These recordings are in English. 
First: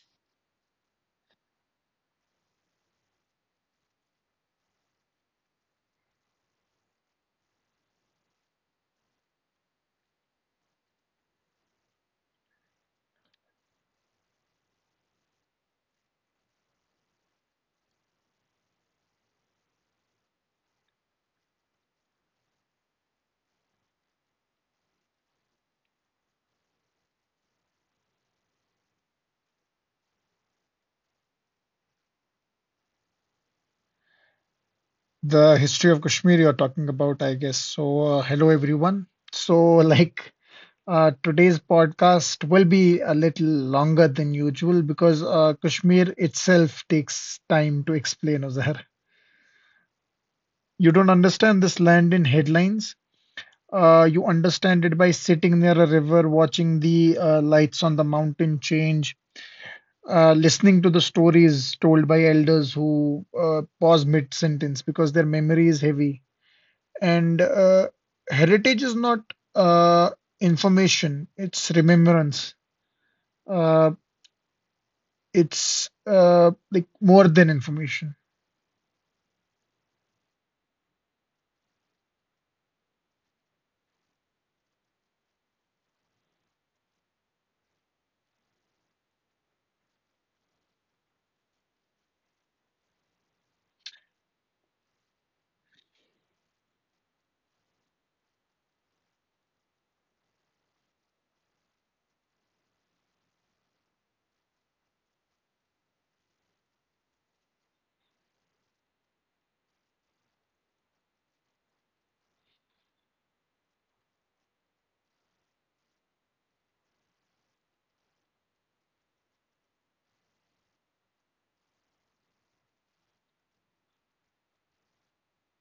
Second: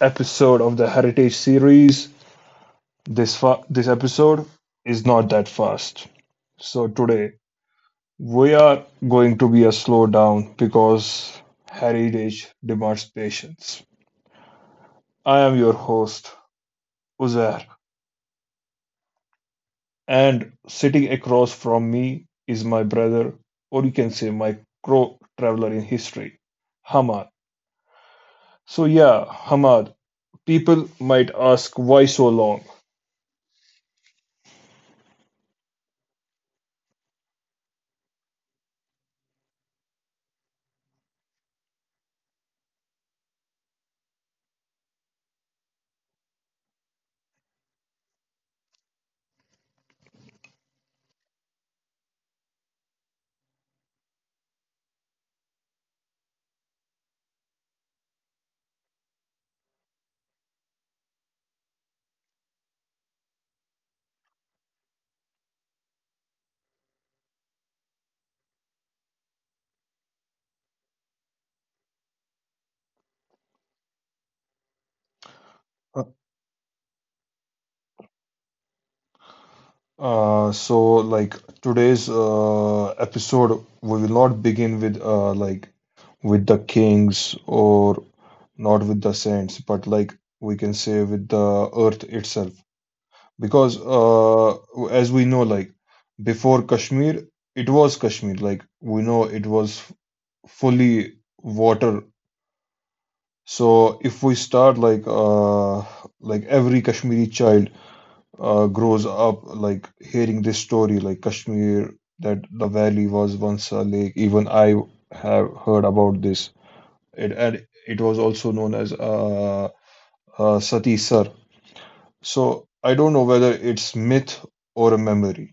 episode of the Heritage series. This episode is not that fast. So today we are going to be a slowdown because heritage demands patience. I am your host Uzair, and sitting across from me is my brother, or you can say my co-traveler in history, Hamad. So yeah, Hamad. People might ask why so long. The history of Kashmir you're talking about, I guess. So, hello everyone. So, like today's podcast will be a little longer than usual because Kashmir itself takes time to explain, Azhar. You don't understand this land in headlines. You understand it by sitting near a river, watching the lights on the mountain change, listening to the stories told by elders who pause mid sentence because their memory is heavy. And Heritage is not uh, information, it's remembrance. Uh, it's like more than information. So today's episode, we will not begin with with the kings or not with the saints, but we can say with the earth itself, because as we know, before Kashmir, it was Kashmir. Like we know it was fully water. So if we start like every Kashmiri child grows up like hearing this story like Kashmir, that the valley was once a lake. Even I have heard about this. It was also known as Sati Sar. So I don't know whether it's myth or a memory.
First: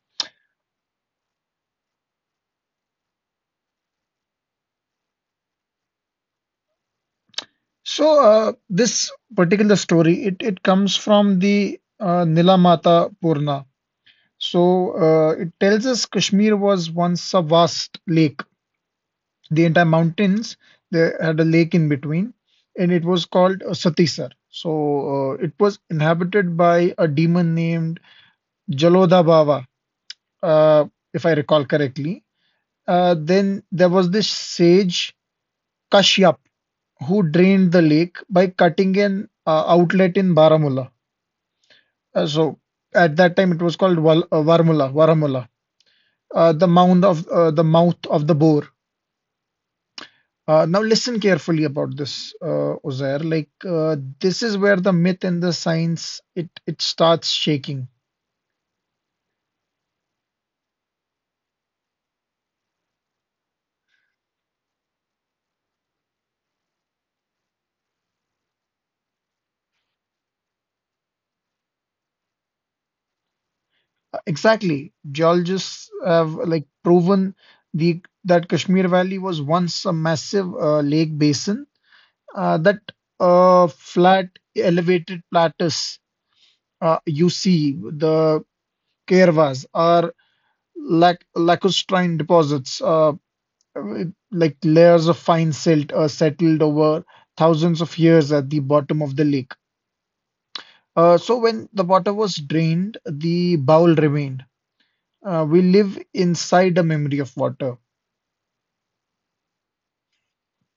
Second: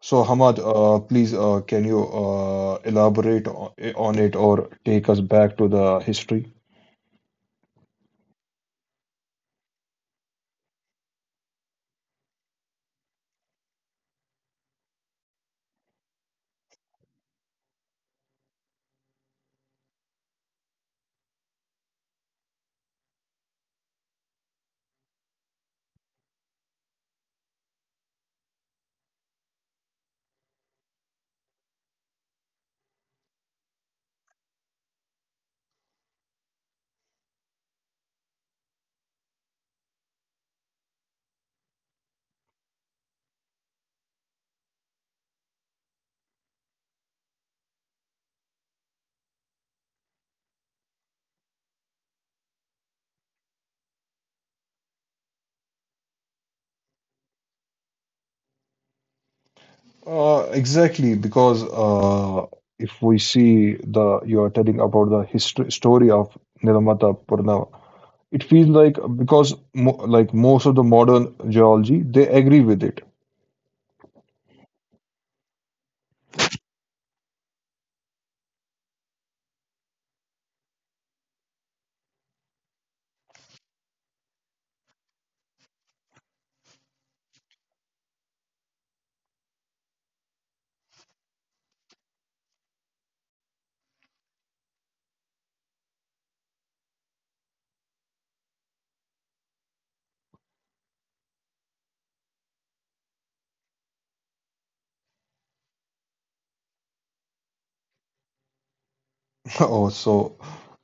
So Hamad, please can you elaborate on it or take us back to the history? So this particular story, it comes from the Nilamata Purna. So it tells us Kashmir was once a vast lake. The entire mountains, they had a lake in between, and it was called Satisar. So it was inhabited by a demon named Jalodha Baba. uh, if I recall correctly. Then there was this sage Kashyap who drained the lake by cutting an outlet in Baramulla. So at that time it was called Varmula, Varamula, the mouth of the mouth of the bore. Now listen carefully about this, Uzair. This is where the myth and the science it starts shaking. Exactly, because if we see, the you are telling about the history story of Nirmata Purnava, it feels like because mo like most of the modern geology they agree with it. Exactly. Geologists have like proven the that Kashmir Valley was once a massive lake basin. That Flat elevated plateaus, you see, the caravas are lacustrine deposits, with, like, layers of fine silt settled over thousands of years at the bottom of the lake. So when the water was drained, the bowl remained. We live inside a memory of water. Oh, so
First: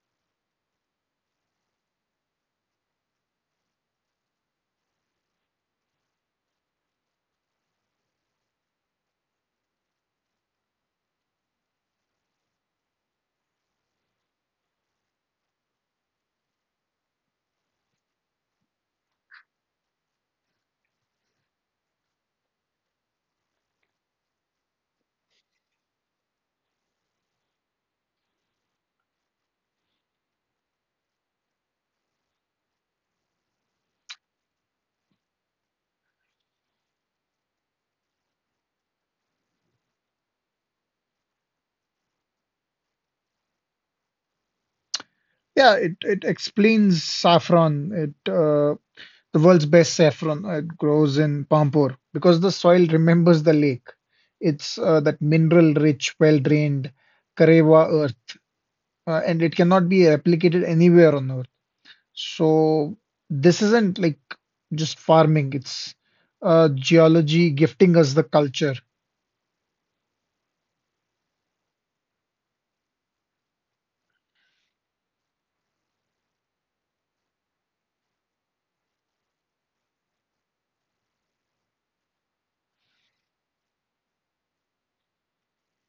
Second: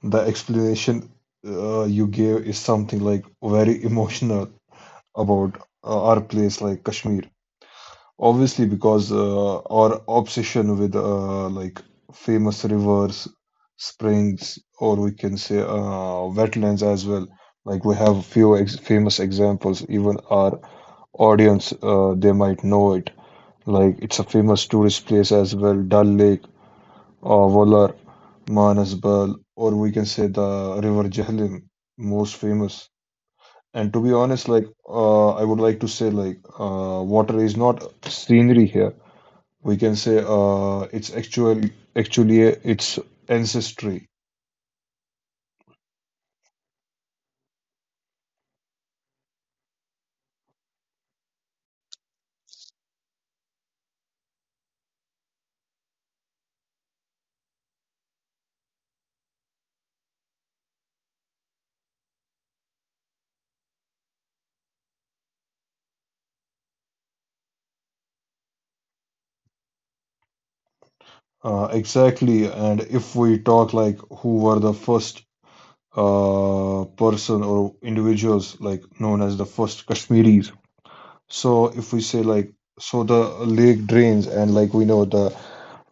the explanation you gave is something like very emotional about our place like Kashmir. Obviously, because our obsession with famous rivers, springs, or we can say wetlands as well. Like we have few ex famous examples. Even our audience, they might know it. Like it's a famous tourist place as well. Dal Lake, Volar, Manasbal, or we can say the River Jhelum, most famous. And to be honest, I would like to say, water is not scenery here. We can say it's actually its ancestry. Yeah, it explains saffron. It The world's best saffron. It grows in Pampur because the soil remembers the lake. It's that mineral-rich, well-drained Karewa earth, and it cannot be replicated anywhere on earth. So this isn't like just farming. It's geology gifting us the culture. Exactly, and if we talk like who were the first person or individuals like known as the first Kashmiris, so if we say like, the lake drains and like we know, the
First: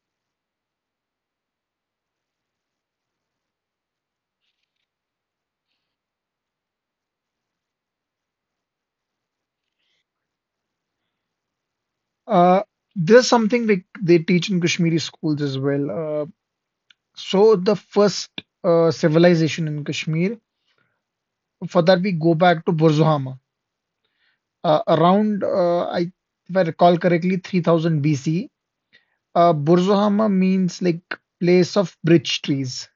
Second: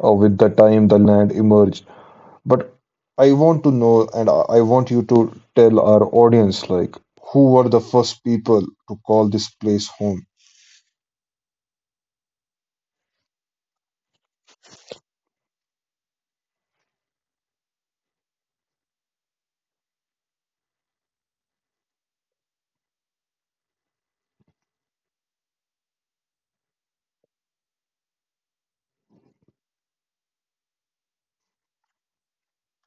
with the time the land emerged, but I want to know and I want you to tell our audience like who were the first people to call this place home. Uh, there's something like they teach in Kashmiri schools as well. So the first civilization in Kashmir, for that, we go back to Burzuhama. Around, if I recall correctly, 3000 BC. Burzuhama means like place of bridge trees.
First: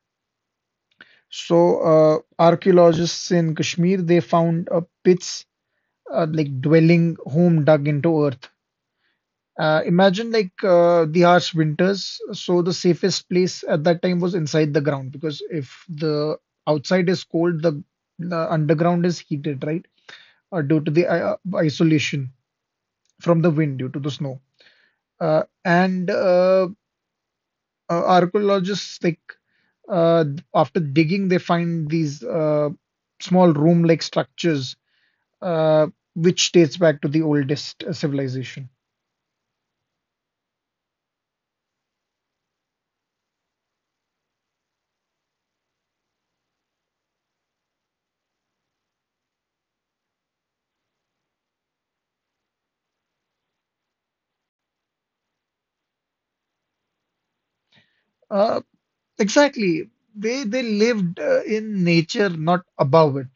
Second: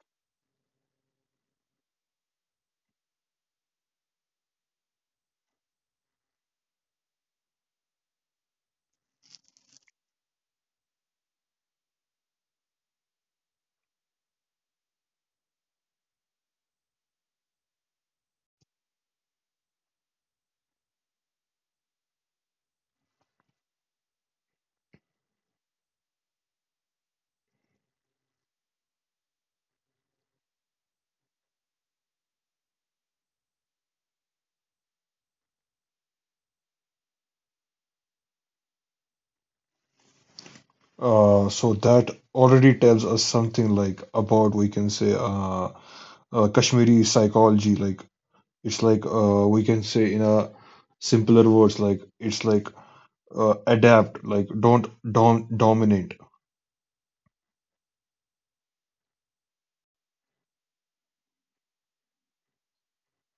So, archaeologists in Kashmir they found pits, like dwelling home dug into earth. Imagine the harsh winters. So the safest place at that time was inside the ground because if the outside is cold, the underground is heated, right? Due to the isolation from the wind, due to the snow. And Archaeologists, uh, after digging, they find these small room-like structures uh, which dates back to the oldest civilization. So that already tells us something like about, we can say, Kashmiri psychology. Like it's like We can say in a simpler words, like it's like adapt, like don't dominate. Uh, exactly, they lived in nature, not above it.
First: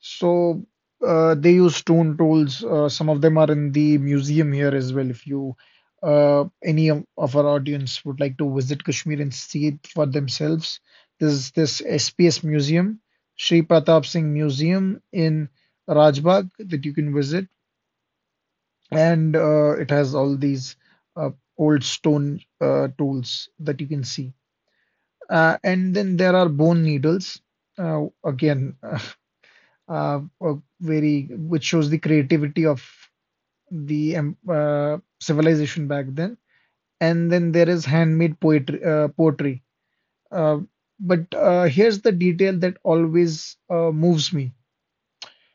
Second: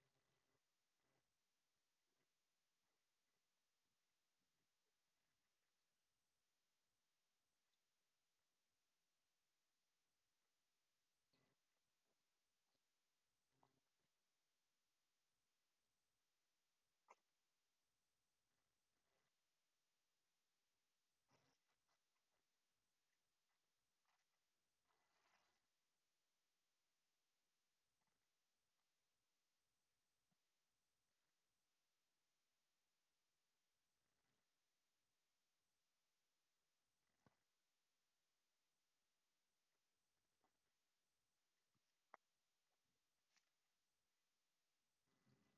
So they use stone tools. Some of them are in the museum here as well. If you any of our audience would like to visit Kashmir and see it for themselves, there's this SPS Museum, Sri Pratap Singh Museum in Rajbagh that you can visit, and it has all these uh, old stone tools that you can see. And then there are bone needles. Again, a very which shows the creativity of the civilization back then. And then there is handmade poetry, poetry. Uh, but here's the detail that always moves me.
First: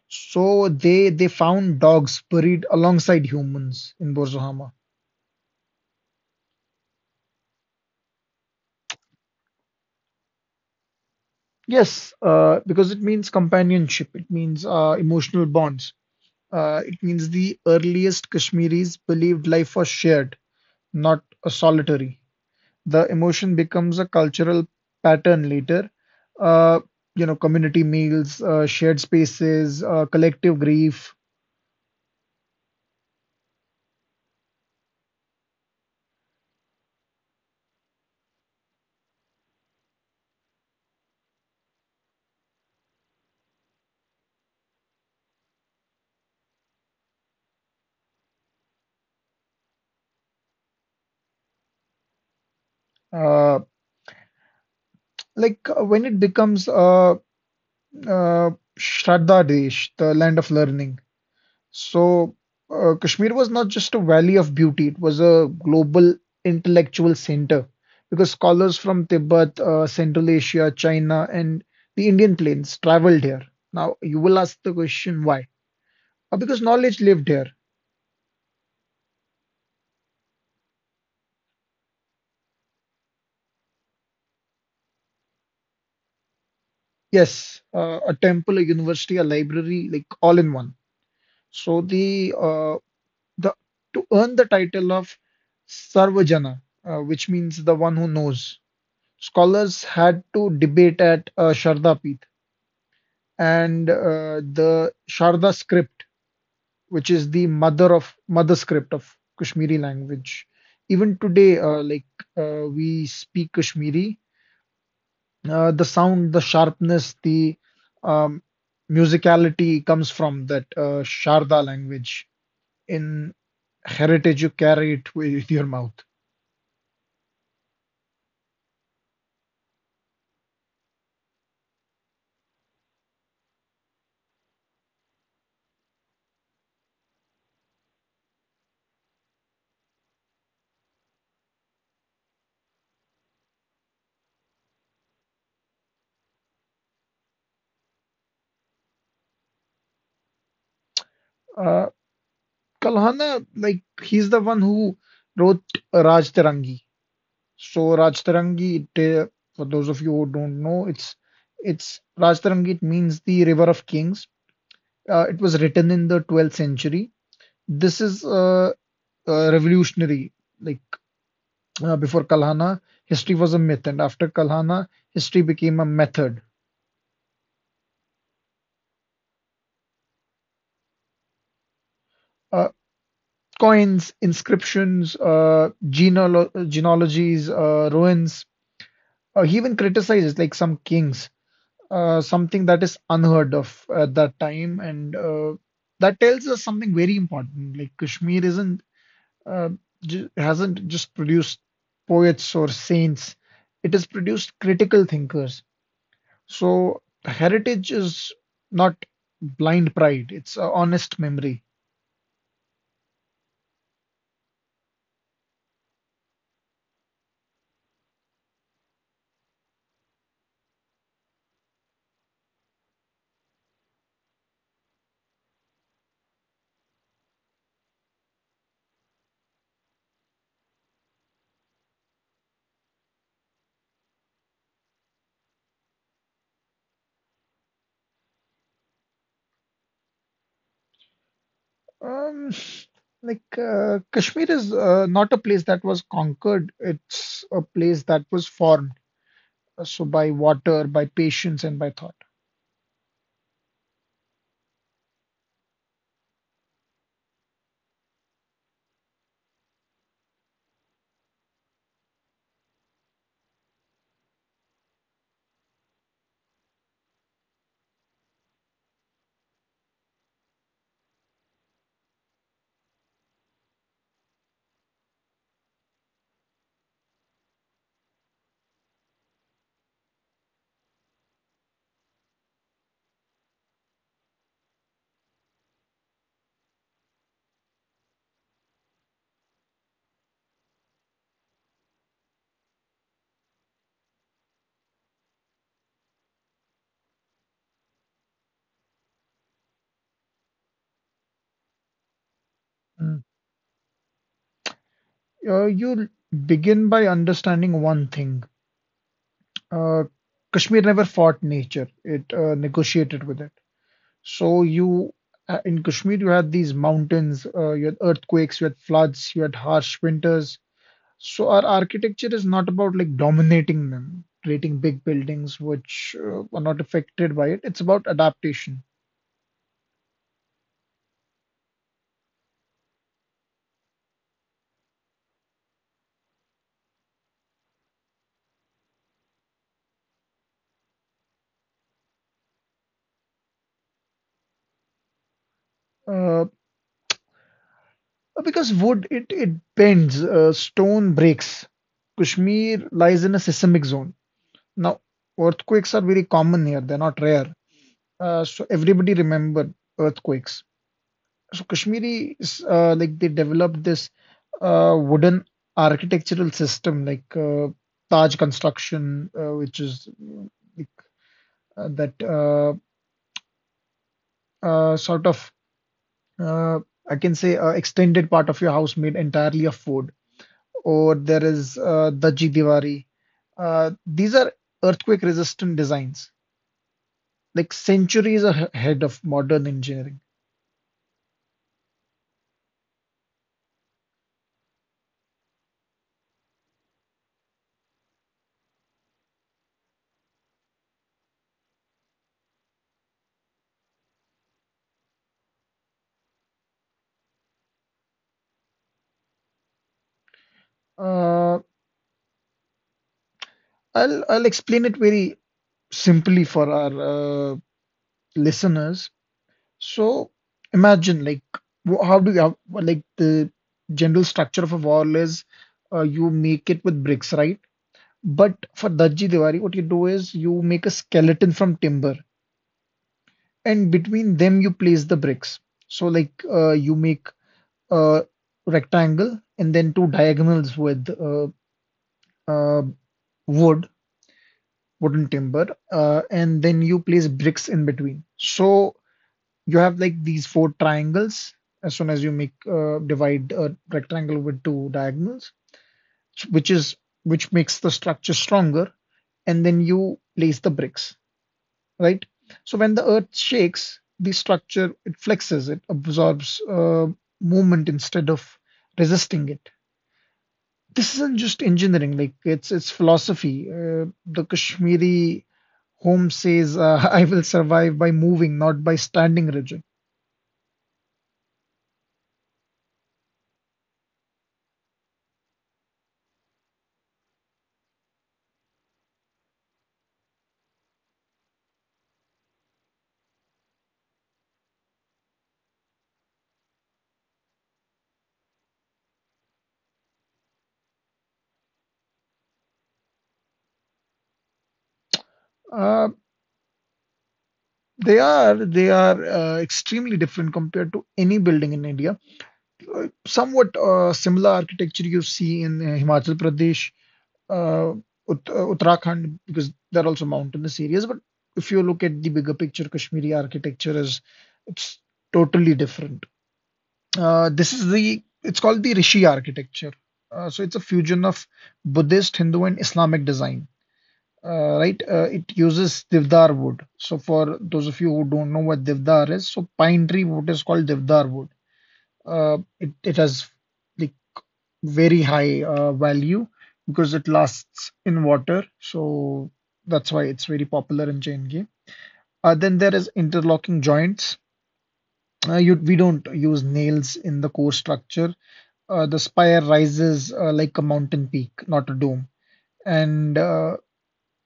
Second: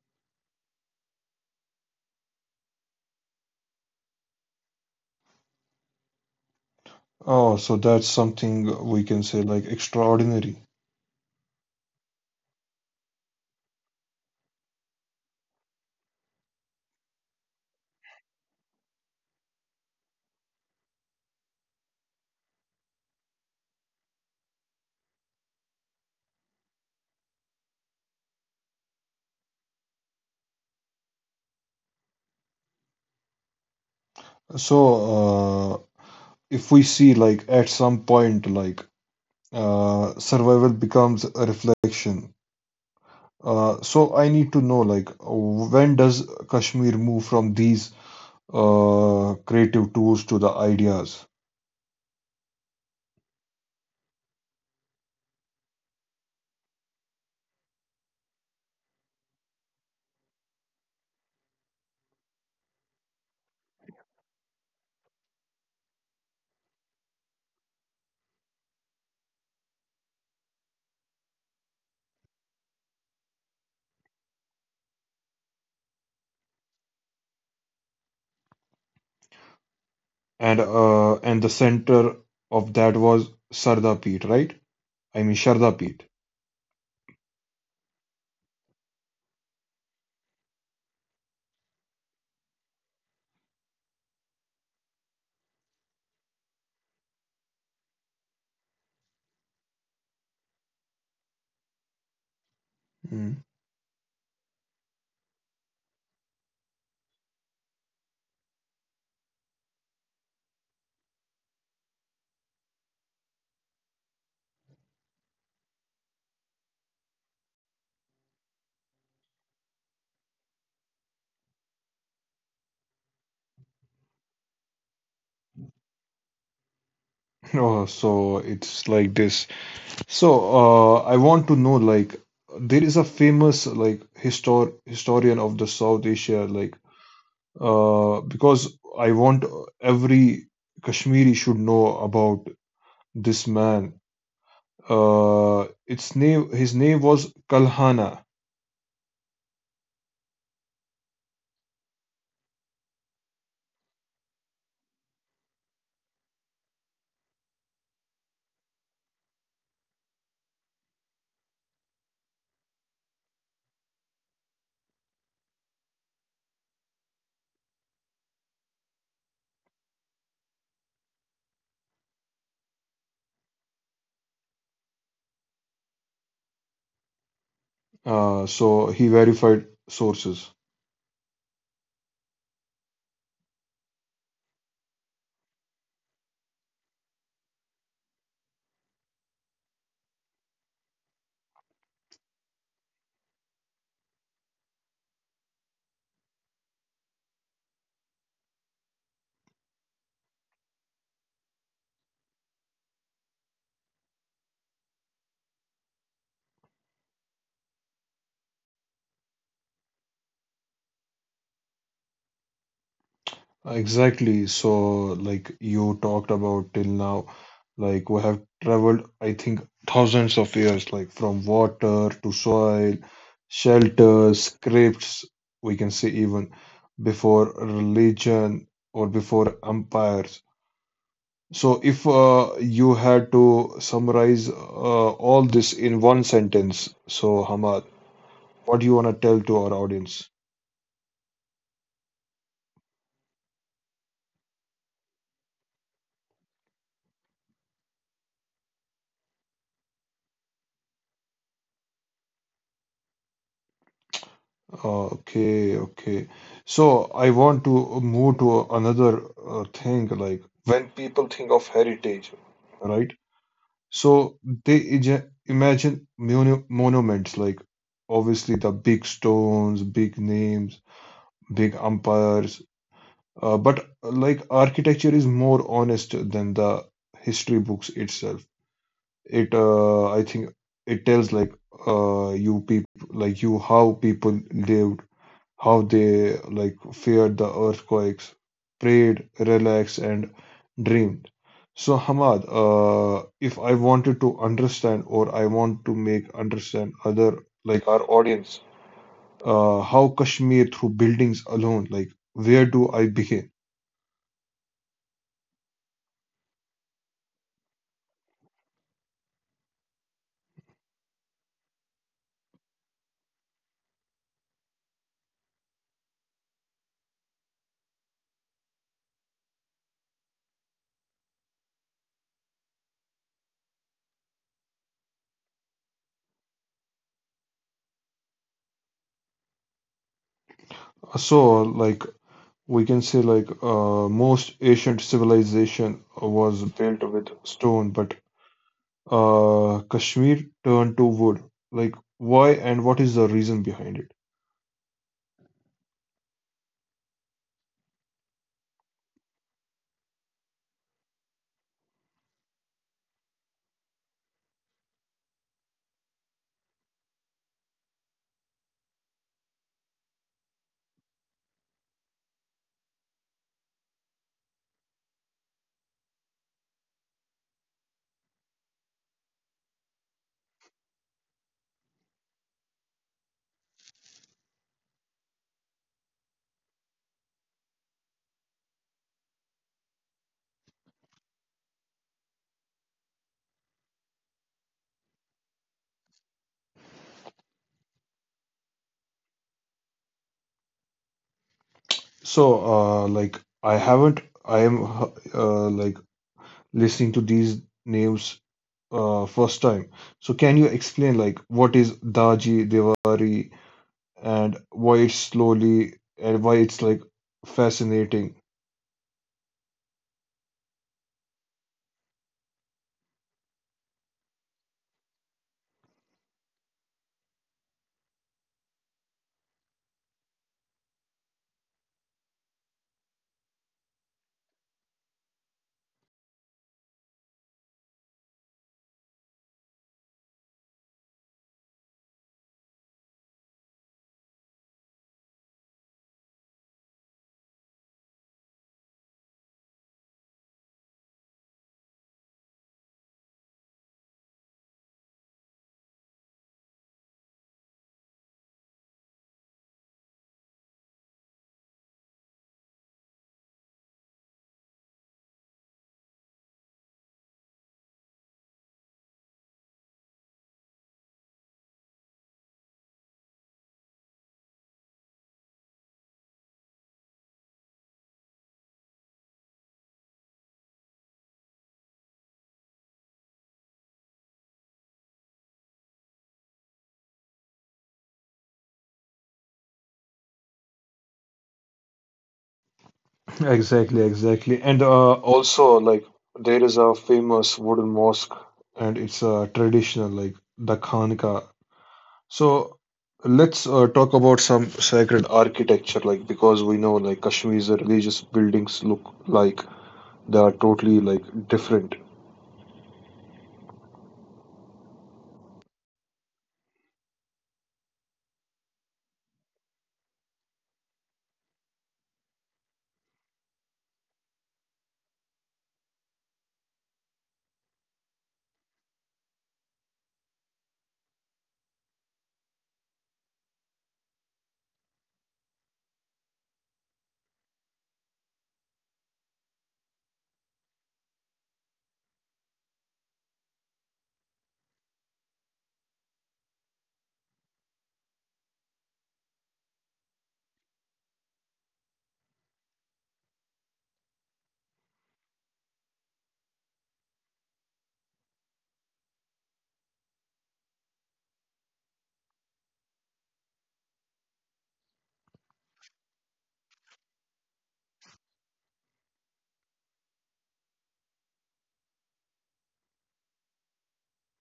So they found dogs buried alongside humans in Borzohama. Oh, so that's something we can say like extraordinary. Yes, because it means companionship. It means emotional bonds. It means the earliest Kashmiris believed life was shared, not a solitary. The emotion becomes a cultural pattern later. Uh, you know, community meals, shared spaces, collective grief. So uh, if we see, like at some point, survival becomes a reflection. So I need to know, like, when does Kashmir move from these creative tools to the ideas? Uh, when it becomes uh, Shraddha Desh, the land of learning. So Kashmir was not just a valley of beauty; it was a global intellectual center because scholars from Tibet, Central Asia, China, and the Indian plains traveled here. Now you will ask the question why? Because knowledge lived here. And the center of that was Sarda Peet, right? I mean Sharda Peet. Yes, a temple, a university, a library, like all in one. So the to earn the title of Sarvajana, which means the one who knows, scholars had to debate at Sharda Peeth, Mm. and the Sharda script, which is the mother of mother script of Kashmiri language. Even today, we speak Kashmiri, the sound, the sharpness, the um, musicality comes from that Sharda language. In heritage, you carry it with your mouth. Oh, so it's like this. So, I want to know like there is a famous like historian of the South Asia, because I want every Kashmiri should know about this man. Its name His name was Kalhana. Uh, Kalhana, like he's the one who wrote Raj Terangi. So Raj Terangi, for those of you who don't know, it's Raj Terangi. It means the River of Kings. It was written in the 12th century. This is revolutionary. Like Before Kalhana, history was a myth, and after Kalhana, history became a method. So he verified sources. Uh, Coins, inscriptions, genealogies, ruins. He even criticizes like some kings, something that is unheard of at that time, and that tells us something very important. Like Kashmir isn't uh, hasn't just produced poets or saints; it has produced critical thinkers. So heritage is not blind pride, it's a honest memory. Exactly. So, like you talked about till now, like we have traveled, I think, thousands of years, like from water to soil, shelter, scripts, we can say even before religion or before empires. So, if you had to summarize all this in one sentence, so Hamad, what do you want to tell to our audience? Um, Kashmir is not a place that was conquered, it's a place that was formed. So by water, by patience, and by thought. Okay, okay. So I want to move to another thing like when people think of heritage, right? So they imagine monuments like, obviously, the big stones, big names, big empires. But like architecture is more honest than the history books itself. It I think it tells like you people like you how people lived, how they like feared the earthquakes, prayed, relaxed, and dreamed. So, Hamad, if I wanted to understand, or I want to make understand other like our audience, how Kashmir through buildings alone, like where do I Mm. begin? You begin by understanding one thing. Uh, Kashmir never fought nature, it negotiated with it. So you in Kashmir you had these mountains, you had earthquakes, you had floods, you had harsh winters. So our architecture is not about like dominating them, creating big buildings which are not affected by it. It's about adaptation. So, like we can say, most ancient civilization was built with stone, but Kashmir turned to wood. Like why, and what is the reason behind it? Uh, because wood it bends, stone breaks. Kashmir lies in a seismic zone. Now earthquakes are very common here; they're not rare. So everybody remember earthquakes. So Kashmiri is they developed this wooden architectural system like Taj construction, which is that sort of, uh, I can say, extended part of your house made entirely of wood, or there is Daji Diwari. These are earthquake resistant designs, like centuries ahead of modern engineering. So, like, I haven't, I am like listening to these names first time. So, can you explain, like, what is Daji Devari, and why it's slowly, and why it's like fascinating? Uh, I'll explain it very simply for our listeners. So imagine like how do you have like the general structure of a wall is you make it with bricks, right? But for Dajji Diwali, what you do is you make a skeleton from timber, and between them you place the bricks. So you make a rectangle and then two diagonals with uh, wood, wooden timber, and then you place bricks in between. So you have like these four triangles. As soon as you make divide a rectangle with two diagonals, which is which makes the structure stronger, and then you place the bricks, right? So when the earth shakes, the structure it flexes, it absorbs movement instead of resisting it. This isn't just engineering; like it's philosophy. The Kashmiri home says, "I will survive by moving, not by standing rigid." Exactly, exactly. And also, like, there is a famous wooden mosque, and it's traditional, like the Khanka. So, let's talk about some sacred architecture, like, because we know, like, Kashmir's religious buildings look like they are totally, like, different. Uh, they are extremely different compared to any building in India. Somewhat similar architecture you see in Himachal Pradesh, uh, Uttarakhand, because they're also mountainous areas. But if you look at the bigger picture, Kashmiri architecture is it's totally different. This is the It's called the Rishi architecture. So it's a fusion of Buddhist, Hindu, and Islamic design. Right, it uses devdar wood. So for those of you who don't know what devdar is, so pine tree wood is called devdar wood. It has like very high value because it lasts in water. So that's why it's very popular in chain game. Then there is interlocking joints. We don't use nails in the core structure. The spire rises like a mountain peak, not a dome. And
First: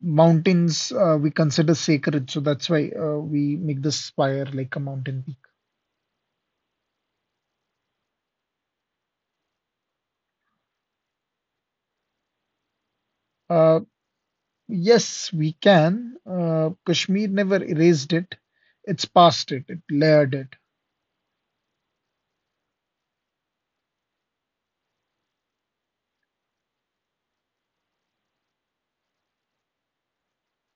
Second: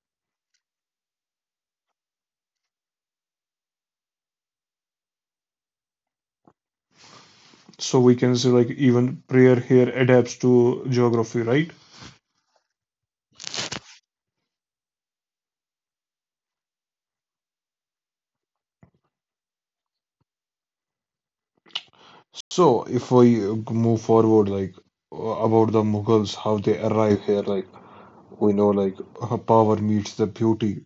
mountains we consider sacred, so that's why we make the spire like a mountain peak. So, we can say, like, even prayer here adapts to geography, right? Uh, yes, we can. Kashmir never erased it. It's past it. It layered it. So, if we move forward, like, uh, about the Mughals, how they arrive here, like, we know like power meets the beauty.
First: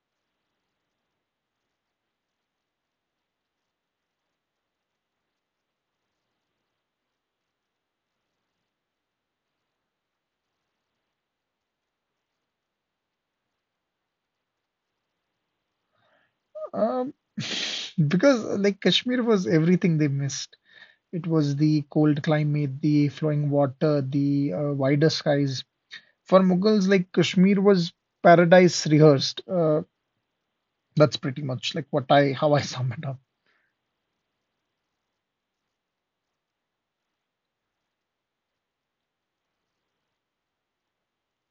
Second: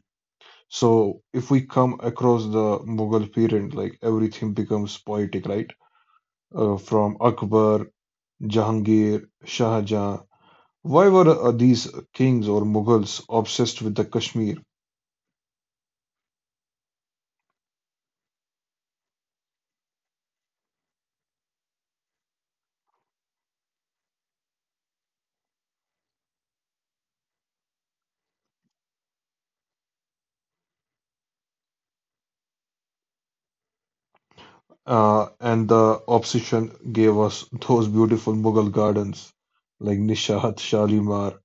So if we come across the Mughal period, like everything becomes poetic, right? From Akbar, Jahangir, Shah Jahan, why were these kings or Mughals obsessed with the Kashmir? Um, because Kashmir was everything they missed. It was the cold climate, the flowing water, the wider skies. For Mughals, like Kashmir was paradise rehearsed. That's pretty much like what I how I sum it up. And the obsession gave us those beautiful Mughal gardens like Nishat, Shalimar.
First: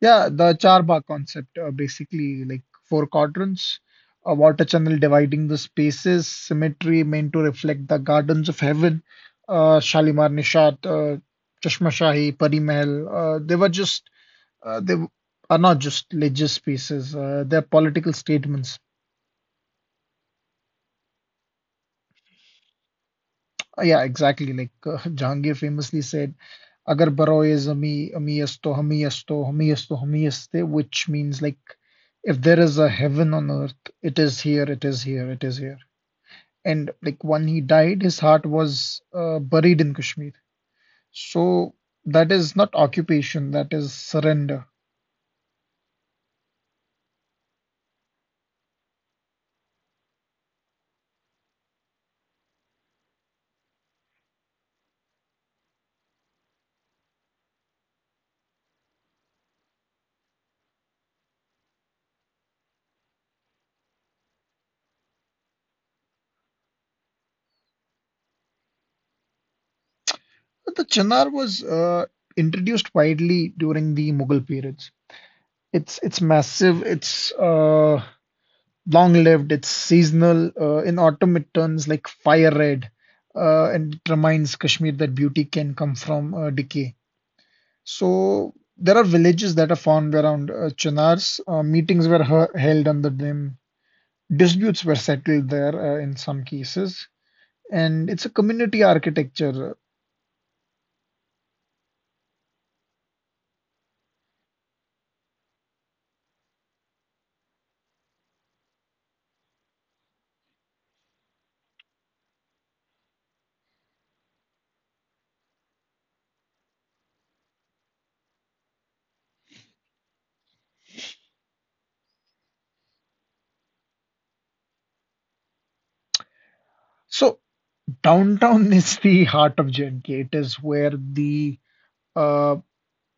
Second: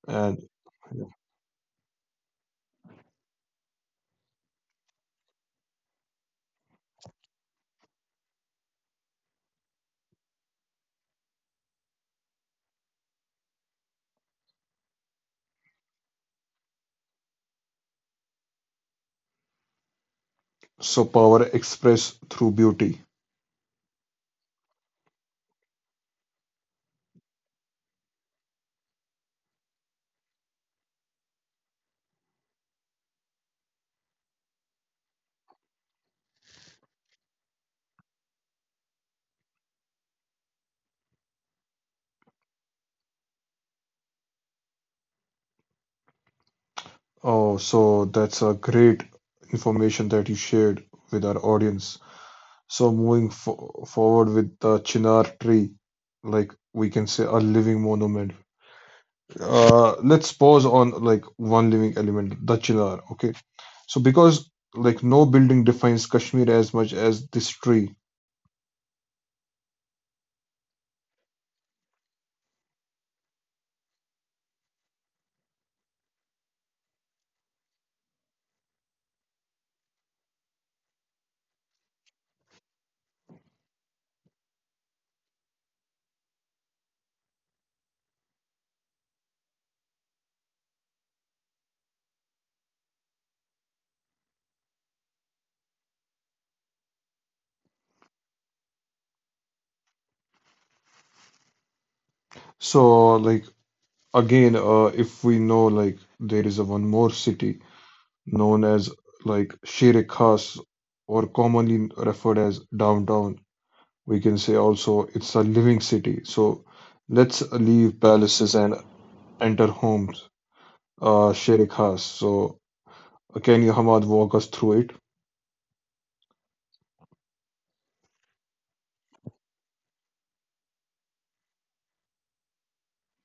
Yeah, And the Charba concept, basically like four quadrants, a water channel dividing the spaces, symmetry meant to reflect the gardens of heaven, Shalimar Nishat, Chashma Shahi, Pari Mahal. They are not just religious pieces, they're political statements. so power expressed through beauty. Yeah, exactly. Jahangir famously said, Agar baroi is ami, ami asto, hami asto, hami asto, hami aste, which means like if there is a heaven on earth, it is here, it is here, it is here. And like when he died, his heart was buried in Kashmir. So that is not occupation, that is surrender. Oh, so that's a great information that you shared with our audience. So moving fo forward with the Chinar tree, like we can say a living monument. Let's pause on like one living element, the Chinar. Okay, so because like no building defines Kashmir as much as this tree. But the Chinar was introduced widely during the Mughal period. It's massive. It's long-lived. It's seasonal. In autumn, it turns like fire red, and it reminds Kashmir that beauty can come from decay. So there are villages that are formed around Chinars. Meetings were held under them. Disputes were settled there in some cases, and it's a community architecture. So like again, if we know like there is a one more city known as like Shere Khas, or commonly referred as downtown. We can say also it's a living city. So let's leave palaces and enter homes. Sheikh Khas. So can you, Hamad, walk us through it? So downtown is the heart of J&K. It is where the uh,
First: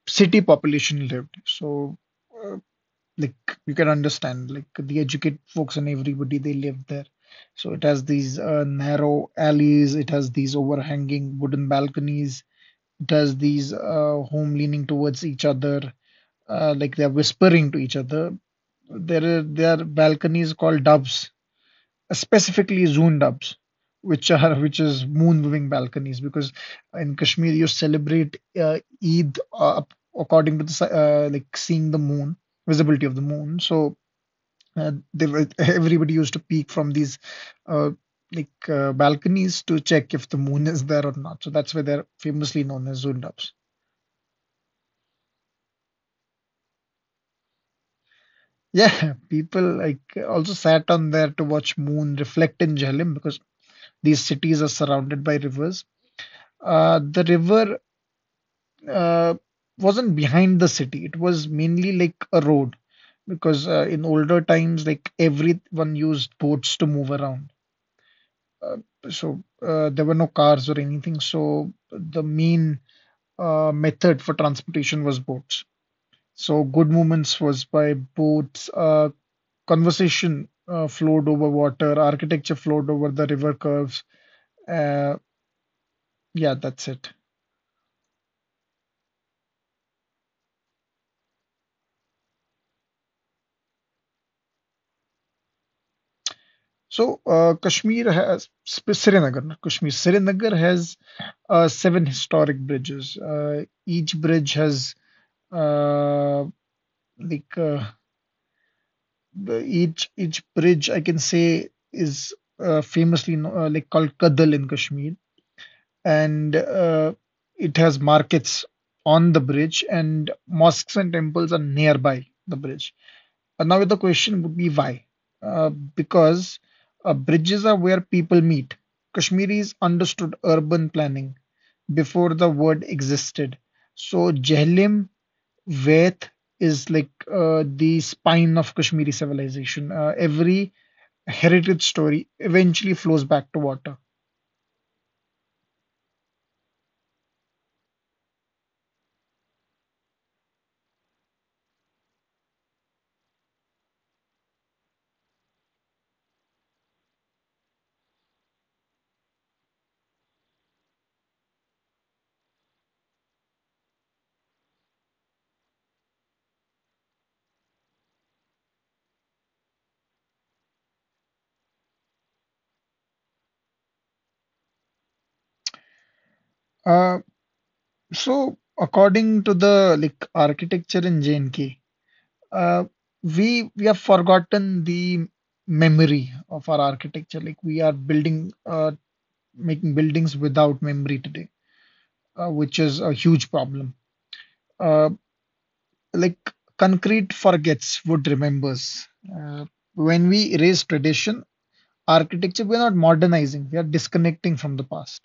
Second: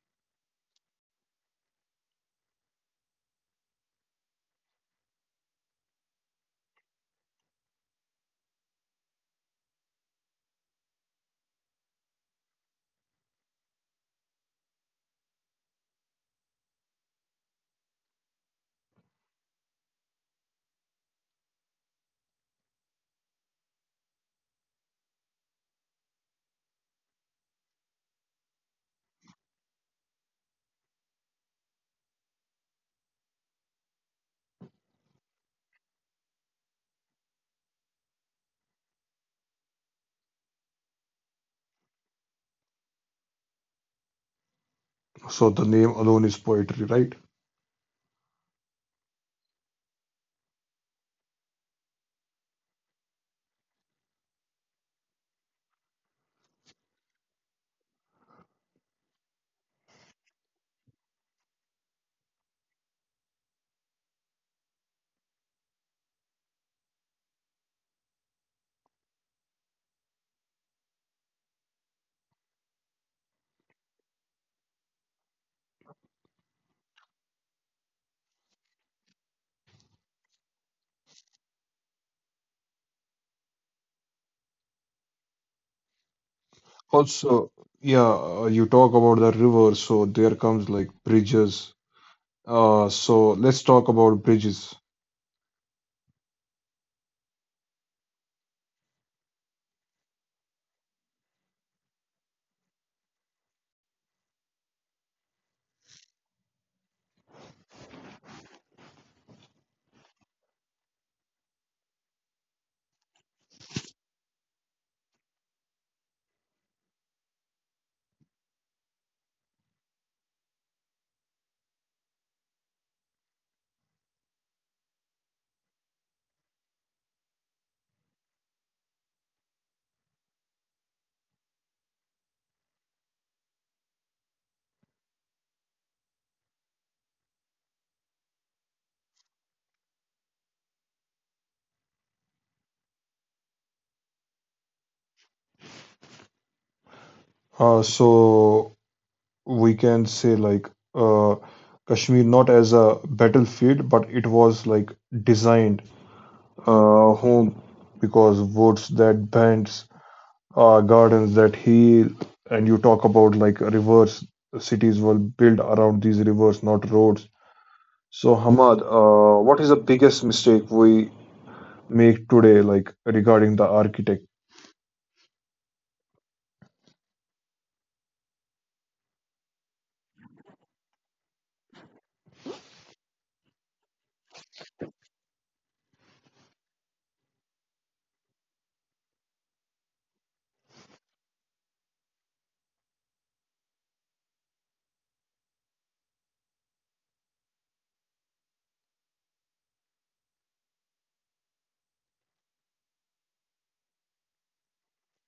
city population lived. So, uh, like you can understand, like the educated folks and everybody they lived there. So it has these narrow alleys. It has these overhanging wooden balconies. It has these home leaning towards each other, like they're whispering to each other. There are balconies called doves, specifically zoomed ups, which are which is moon moving balconies, because in Kashmir you celebrate eid according to the like seeing the moon, visibility of the moon. So they were, everybody used to peek from these uh, balconies to check if the moon is there or not. So that's why they're famously known as zoomed ups. So the name alone is poetry, right? Yeah, people like also sat on there to watch moon reflect in Jhelum, because these cities are surrounded by rivers. The river uh, wasn't behind the city. It was mainly like a road, because in older times, like everyone used boats to move around. Uh, there were no cars or anything. So the main method for transportation was boats. So good movements was by boats. Conversation flowed over water. Architecture flowed over the river curves. Uh, yeah, that's it. Also, yeah, you talk about the river, so there comes like bridges. So let's talk about bridges. So, Kashmir has Srinagar, not Kashmir. Srinagar has seven historic bridges. Each bridge has uh, like uh, each bridge I can say is famously no, like called Kadal in Kashmir, and it has markets on the bridge, and mosques and temples are nearby the bridge. And now the question would be why? Because bridges are where people meet. Kashmiris understood urban planning before the word existed. So Jhelum, Vaith is like the spine of Kashmiri civilization. Every heritage story eventually flows back to water. So we can say like uh, Kashmir not as a battlefield, but it was like designed home, because woods that bends, gardens that heal, and you talk about like rivers. Cities were built around these rivers, not roads. So Hamad, what is the biggest mistake we make today, like regarding the architect? Uh, so according to the like architecture in JNK, uh, we have forgotten the memory of our architecture. Like we are building, making buildings without memory today, which is a huge problem. Uh, like concrete forgets, wood remembers. Uh, when we erase tradition, architecture, we're not modernizing, we are disconnecting from the past.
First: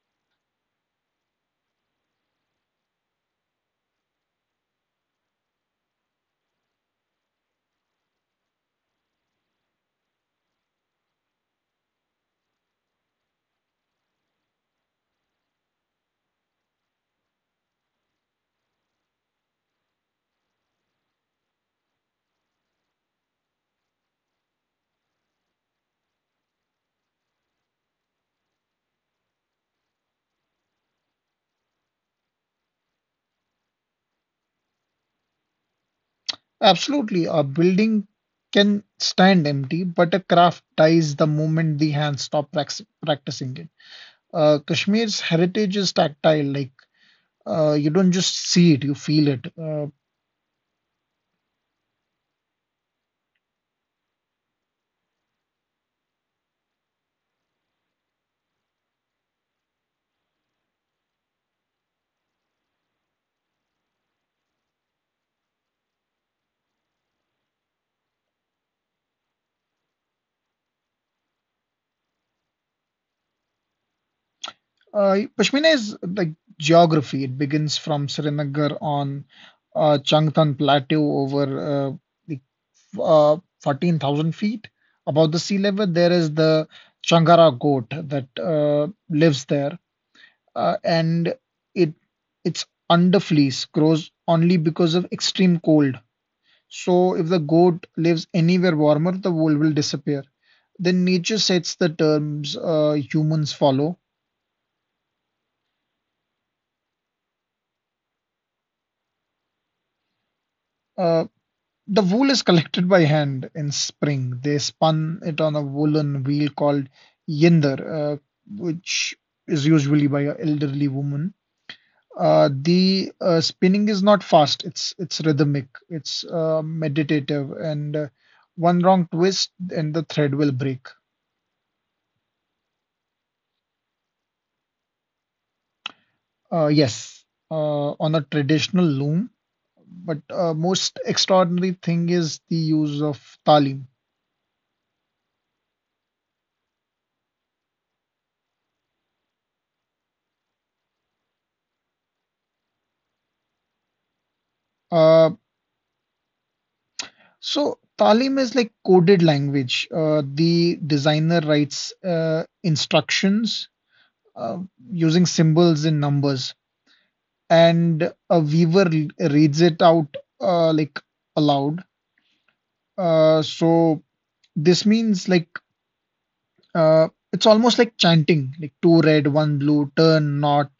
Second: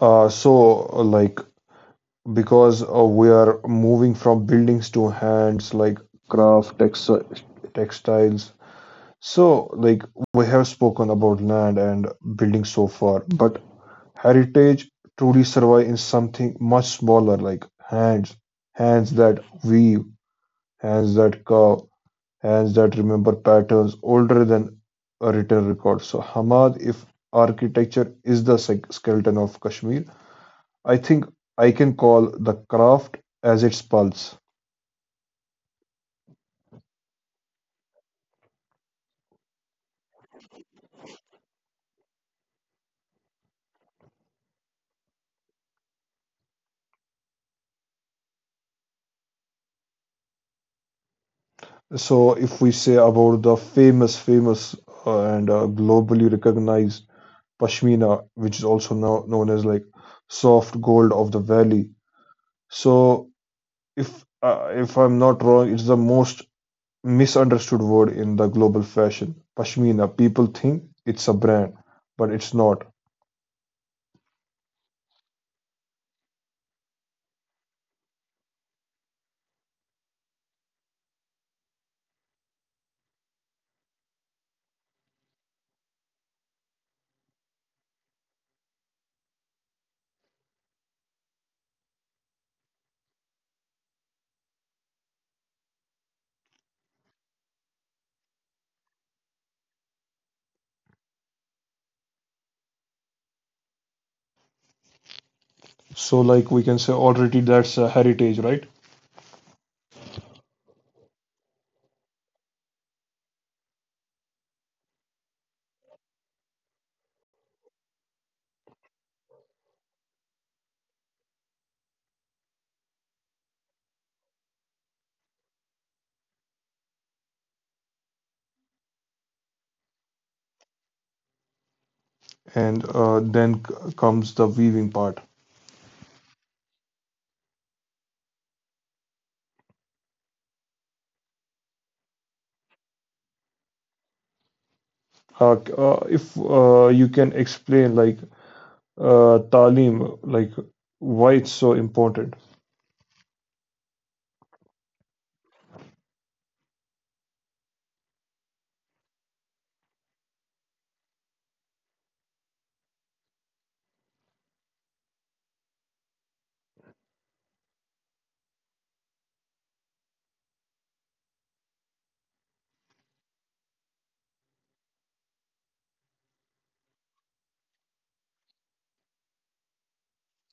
So like because we are moving from buildings to hands, like craft, textiles. So like we have spoken about land and buildings so far, but heritage truly survive in something much smaller, like hands, hands that weave, hands that carve, hands that remember patterns older than a written record. So Hamad, if architecture is the skeleton of Kashmir, I think I can call the craft as its pulse. Absolutely, a building can stand empty, but a craft dies the moment the hands stop practicing it. Kashmir's heritage is tactile, like you don't just see it, you feel it. So, if we say about the famous, famous, and globally recognized pashmina, which is also now known as like soft gold of the valley. So, if I'm not wrong, it's the most misunderstood word in the global fashion. Pashmina. People think it's a brand, but it's not. Pashmina is like geography. It begins from Srinagar on Changtan Plateau, over the uh, 14,000 feet above the sea level. There is the Changara goat that lives there, and it, its underfleece grows only because of extreme cold. So, if the goat lives anywhere warmer, the wool will disappear. Then nature sets the terms, humans follow. So, like we can say already that's a heritage, right? Uh, The wool is collected by hand in spring. They spun it on a woolen wheel called yinder, which is usually by an elderly woman. The spinning is not fast. It's rhythmic. It's meditative, and one wrong twist and the thread will break. And then comes the weaving part. Yes, on a traditional loom, but most extraordinary thing is the use of talim. If you can explain, like, talim, like, why it's so important. Uh, So Talim is like coded language. The designer writes instructions uh, using symbols and numbers, and a weaver reads it out like aloud. So this means like it's almost like chanting, like two red, one blue, turn not.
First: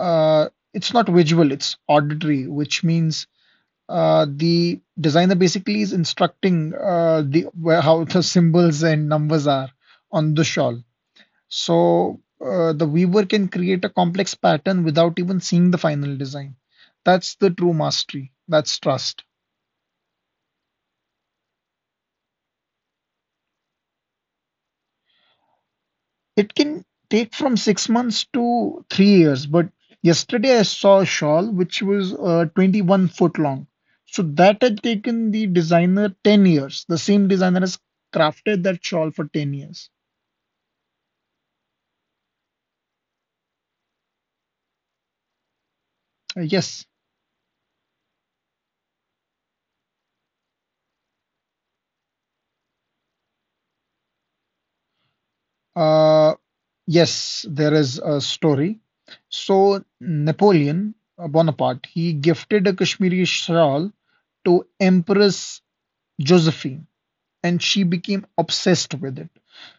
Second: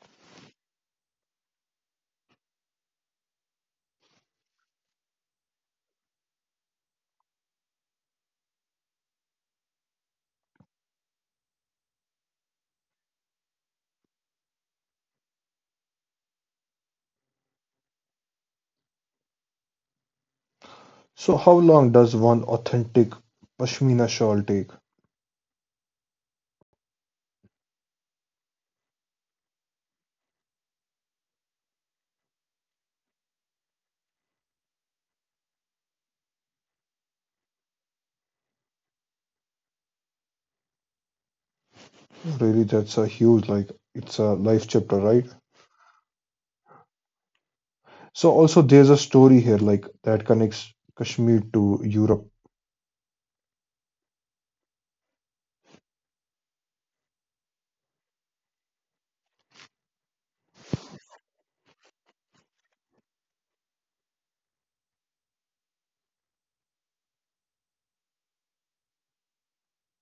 Uh, it's not visual, it's auditory, which means the designer basically is instructing the where, how the symbols and numbers are on the shawl. So the weaver can create a complex pattern without even seeing the final design. That's the true mastery. That's trust. So, how long does one authentic pashmina shawl take? It can take from 6 months to 3 years, but yesterday I saw a shawl which was 21-foot long. So that had taken the designer 10 years. The same designer has crafted that shawl for 10 years. Really, that's a huge, like, it's a life chapter, right? Yes, So, also, there's a story here, like, that connects Kashmir to Europe. uh, yes, there is a story. So Napoleon Bonaparte, he gifted a Kashmiri shawl to Empress Josephine, and she became obsessed with it.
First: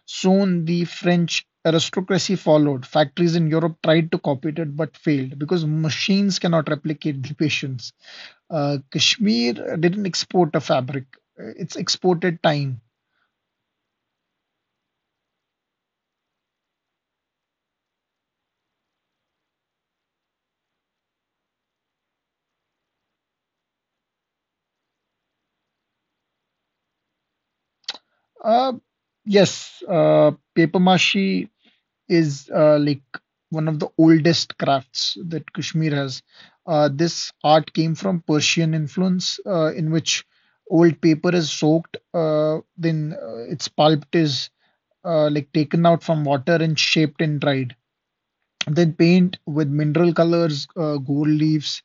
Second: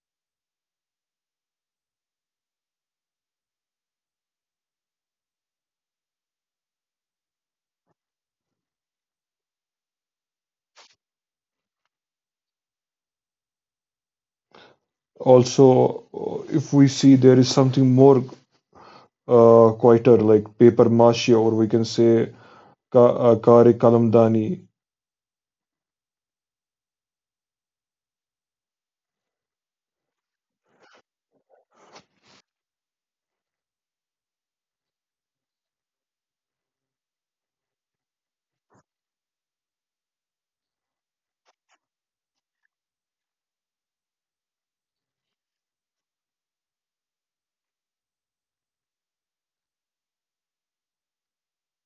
Soon, the French aristocracy followed. Factories in Europe tried to copy it but failed because machines cannot replicate the patience. Kashmir didn't export a fabric, it's exported time. Also, if we see, there is something more quieter, like paper mache, or we can say kare kalamdani. Uh, yes, paper mache is like one of the oldest crafts that Kashmir has. This art came from Persian influence, in which old paper is soaked, then its pulp is like taken out from water and shaped and dried. Then paint with mineral colors, gold leaves,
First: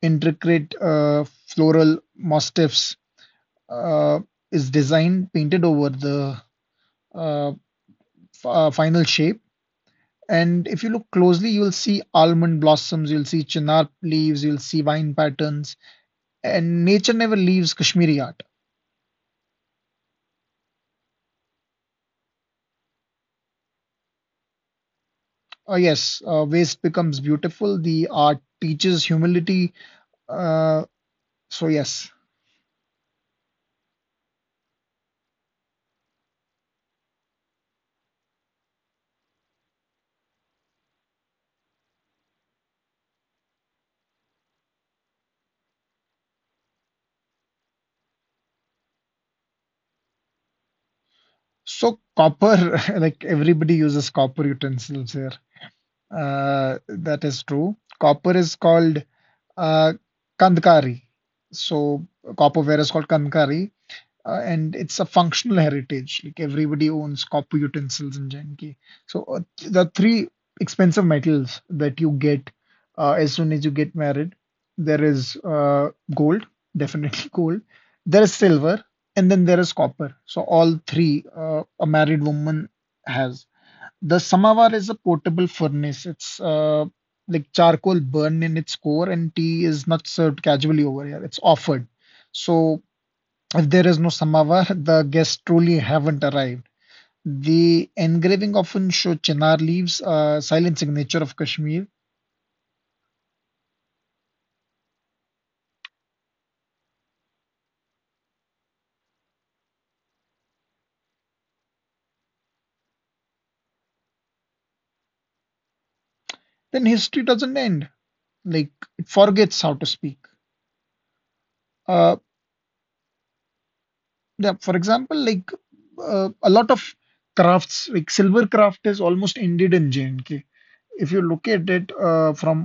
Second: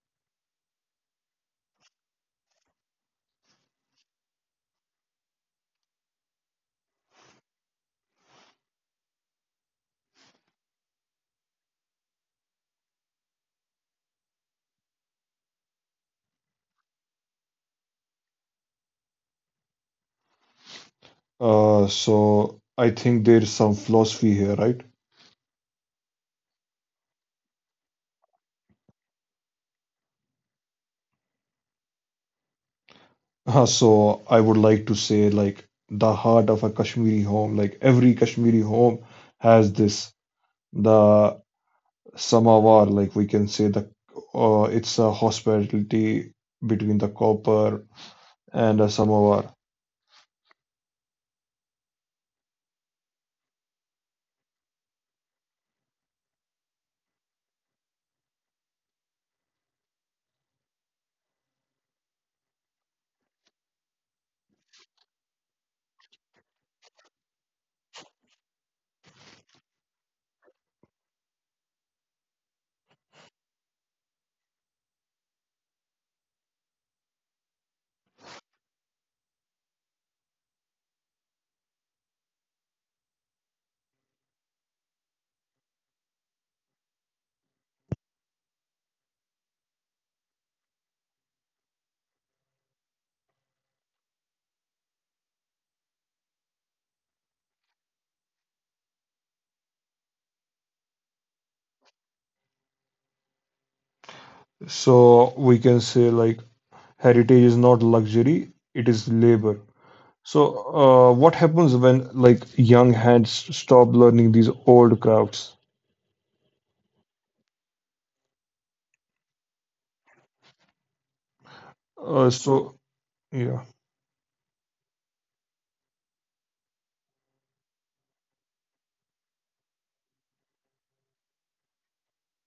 intricate floral motifs uh, is designed, painted over the uh, final shape. And if you look closely, you'll see almond blossoms, you'll see chinar leaves, you'll see vine patterns, and nature never leaves Kashmiri art. So I think there's some philosophy here, right? Yes, waste becomes beautiful. The art teaches humility. Uh, so yes, So I would like to say like the heart of a Kashmiri home, like every Kashmiri home has this, the samovar, like we can say the it's a hospitality between the copper and a samovar. so copper, like everybody uses copper utensils here. That is true. Copper is called uh, kandkari. So copperware is called kandkari, and it's a functional heritage. Like everybody owns copper utensils in Janki. So the three expensive metals that you get as soon as you get married, there is gold, definitely gold. There is silver, and then there is copper. So all three, a married woman has. The samovar is a portable furnace. It's like charcoal burned in its core, and tea is not served casually over here. It's offered. So if there is no samovar, the guests truly haven't arrived. The engraving often shows Chinar leaves, silent signature of Kashmir. So we can say like heritage is not luxury, it is labor. So what happens when like young hands stop learning these old crafts? Then history doesn't end. Like it forgets how to speak. Uh, So yeah. yeah, for example, like a lot of crafts, like silver craft, is almost ended in J&K. If you look at it from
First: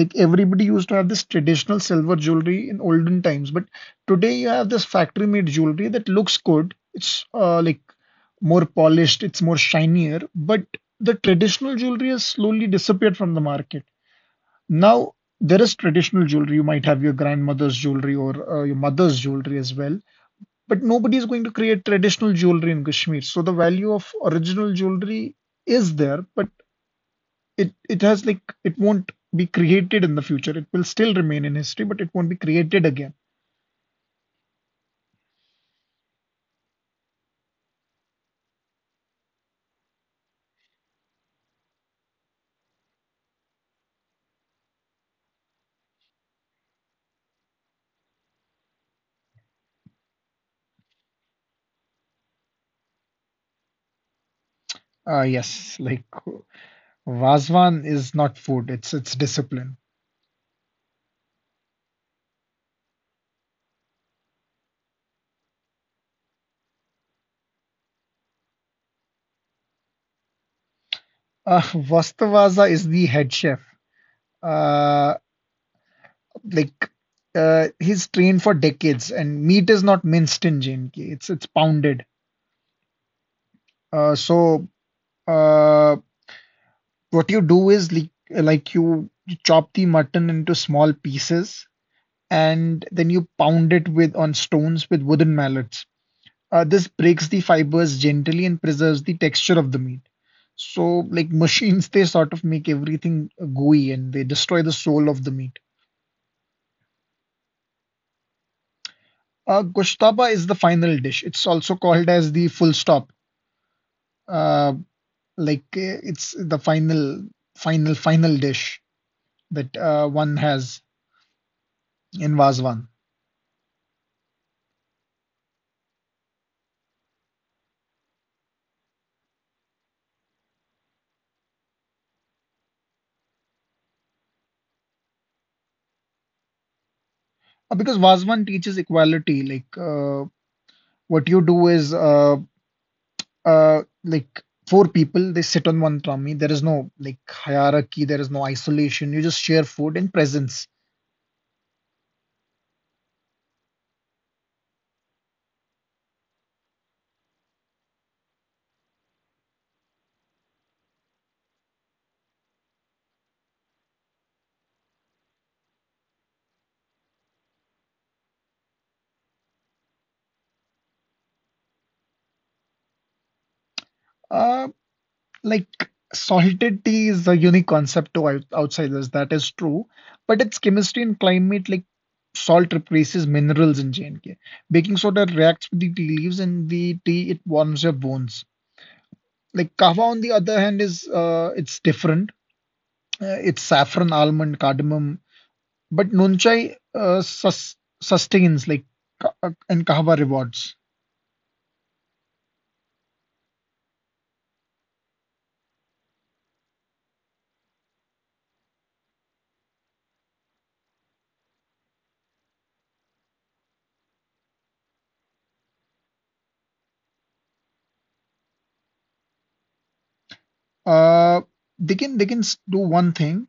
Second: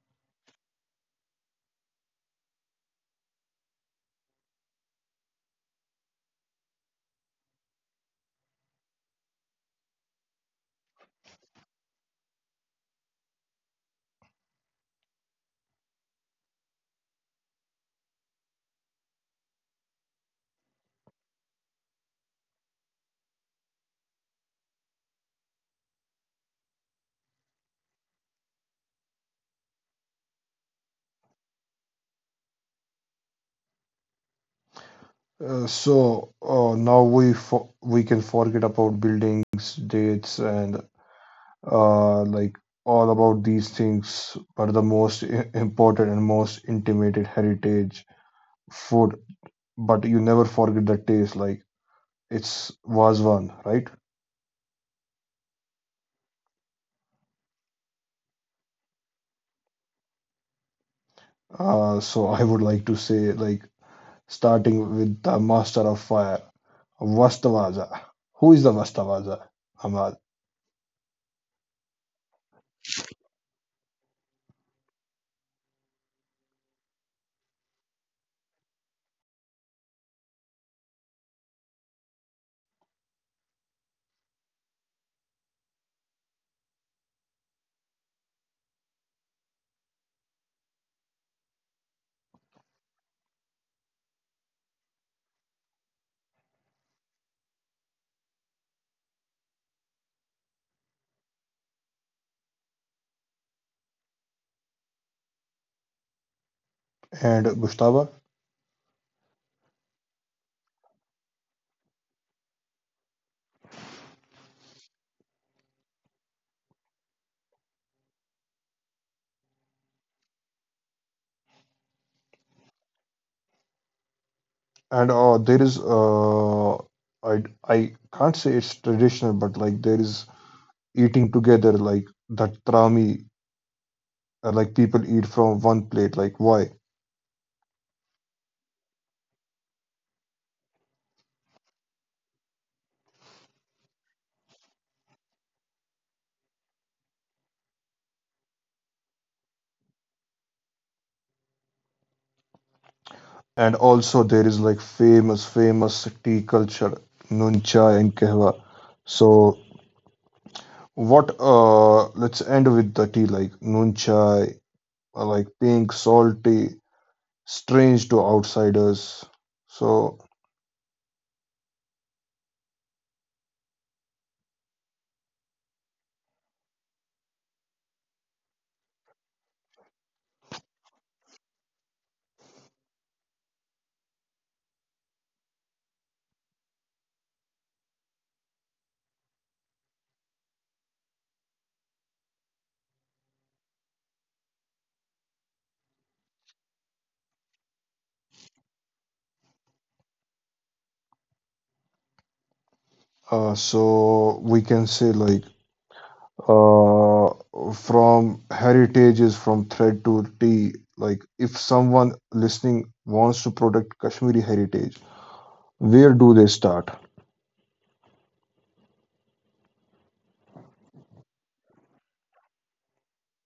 like everybody used to have this traditional silver jewelry in olden times, but today you have this factory made jewelry that looks good. It's like more polished, it's more shinier, but the traditional jewelry has slowly disappeared from the market. Now, there is traditional jewelry. You might have your grandmother's jewelry or your mother's jewelry as well, but nobody is going to create traditional jewelry in Kashmir. So the value of original jewelry is there, but it has like it won't be created in the future. It will still remain in history, but it won't be created again. So now we for we can forget about buildings, dates, and uh, like all about these things are the most important and most intimated heritage, food. But you never forget the taste. Like it's was one, right? Yes, like Vazwan is not food; it's discipline. So I would like to say like starting with the master of fire, Vastavaza. Who is the Vastavaza, Ahmad, Uh, Vastavaza is the head chef. Uh, like he's trained for decades, and meat is not minced in JNK. It's pounded. Uh, so uh, what you do is like you chop the mutton into small pieces and then you pound it with on stones with wooden mallets. This breaks the fibers gently and preserves the texture of the meat. So, like machines, they sort of make everything gooey and they destroy the soul of the meat. and Gustavo? Goshtaba is the final dish. It's also called as the full stop. Uh, it's the final dish that one has in Vazwan. And there is I can't say it's traditional, but like there is eating together, like that trami, like people eat from one plate, like why? Because Vazwan teaches equality. What you do is uh like four people, they sit on one tummy. There is no like hierarchy, there is no isolation. You just share food and presence. And also there is like famous tea culture, nun chai and kehwa. So what? Let's end with the tea, like nun chai, like pink, salty, strange to outsiders. So Uh like salted tea is a unique concept to outsiders, that is true, but its chemistry and climate, like salt replaces minerals in JNK, baking soda reacts with the tea leaves, and the tea, it warms your bones. Like kava on the other hand is it's different. It's saffron, almond, cardamom. But Nunchai sustains, like and Kahwa rewards. We can say like, uh, from heritages, from thread to tea. Like, if someone listening wants to protect Kashmiri heritage, where do they start? Uh, they can do one thing.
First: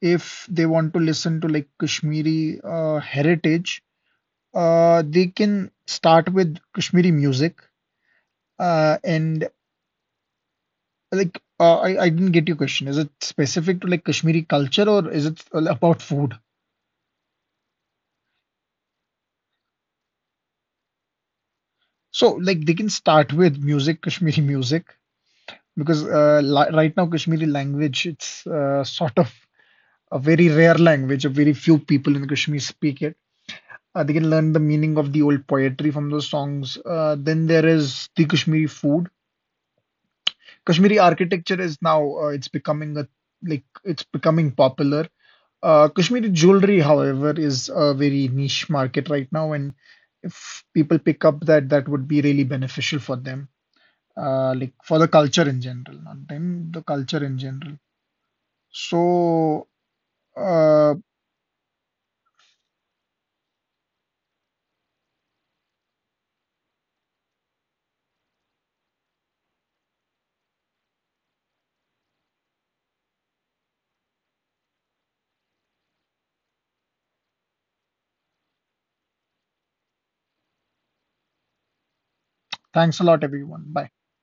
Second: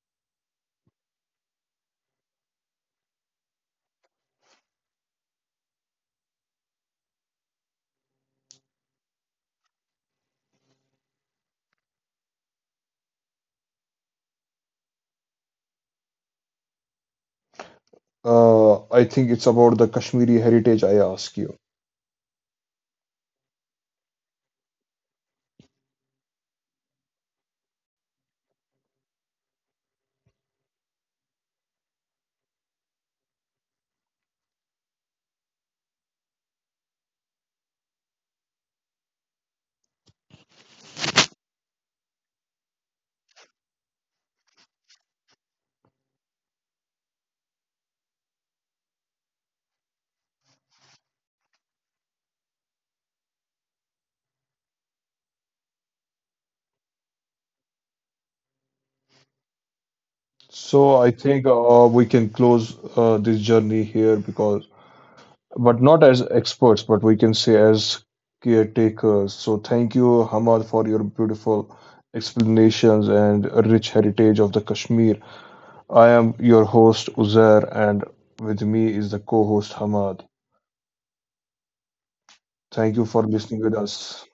If they want to listen to like Kashmiri heritage, they can start with Kashmiri music. And like I didn't get your question. Is it specific to like Kashmiri culture or is it all about food? I think it's about the Kashmiri heritage I ask you. So like they can start with music, Kashmiri music, because li right now Kashmiri language, it's sort of a very rare language, a very few people in Kashmir speak it. They can learn the meaning of the old poetry from those songs. Then there is the Kashmiri food. Kashmiri architecture is now it's becoming a like it's becoming popular. Kashmiri jewelry, however, is a very niche market right now, and if people pick up that, that would be really beneficial for them, like for the culture in general, not them, the culture in general. So, So uh, I think we can close this journey here because, but not as experts, but we can say as caretakers. So thank you, Hamad, for your beautiful explanations and rich heritage of the Kashmir. I am your host, Uzair, and with me is the co host, Hamad. Thank you thanks a for lot, listening everyone. with Bye. us.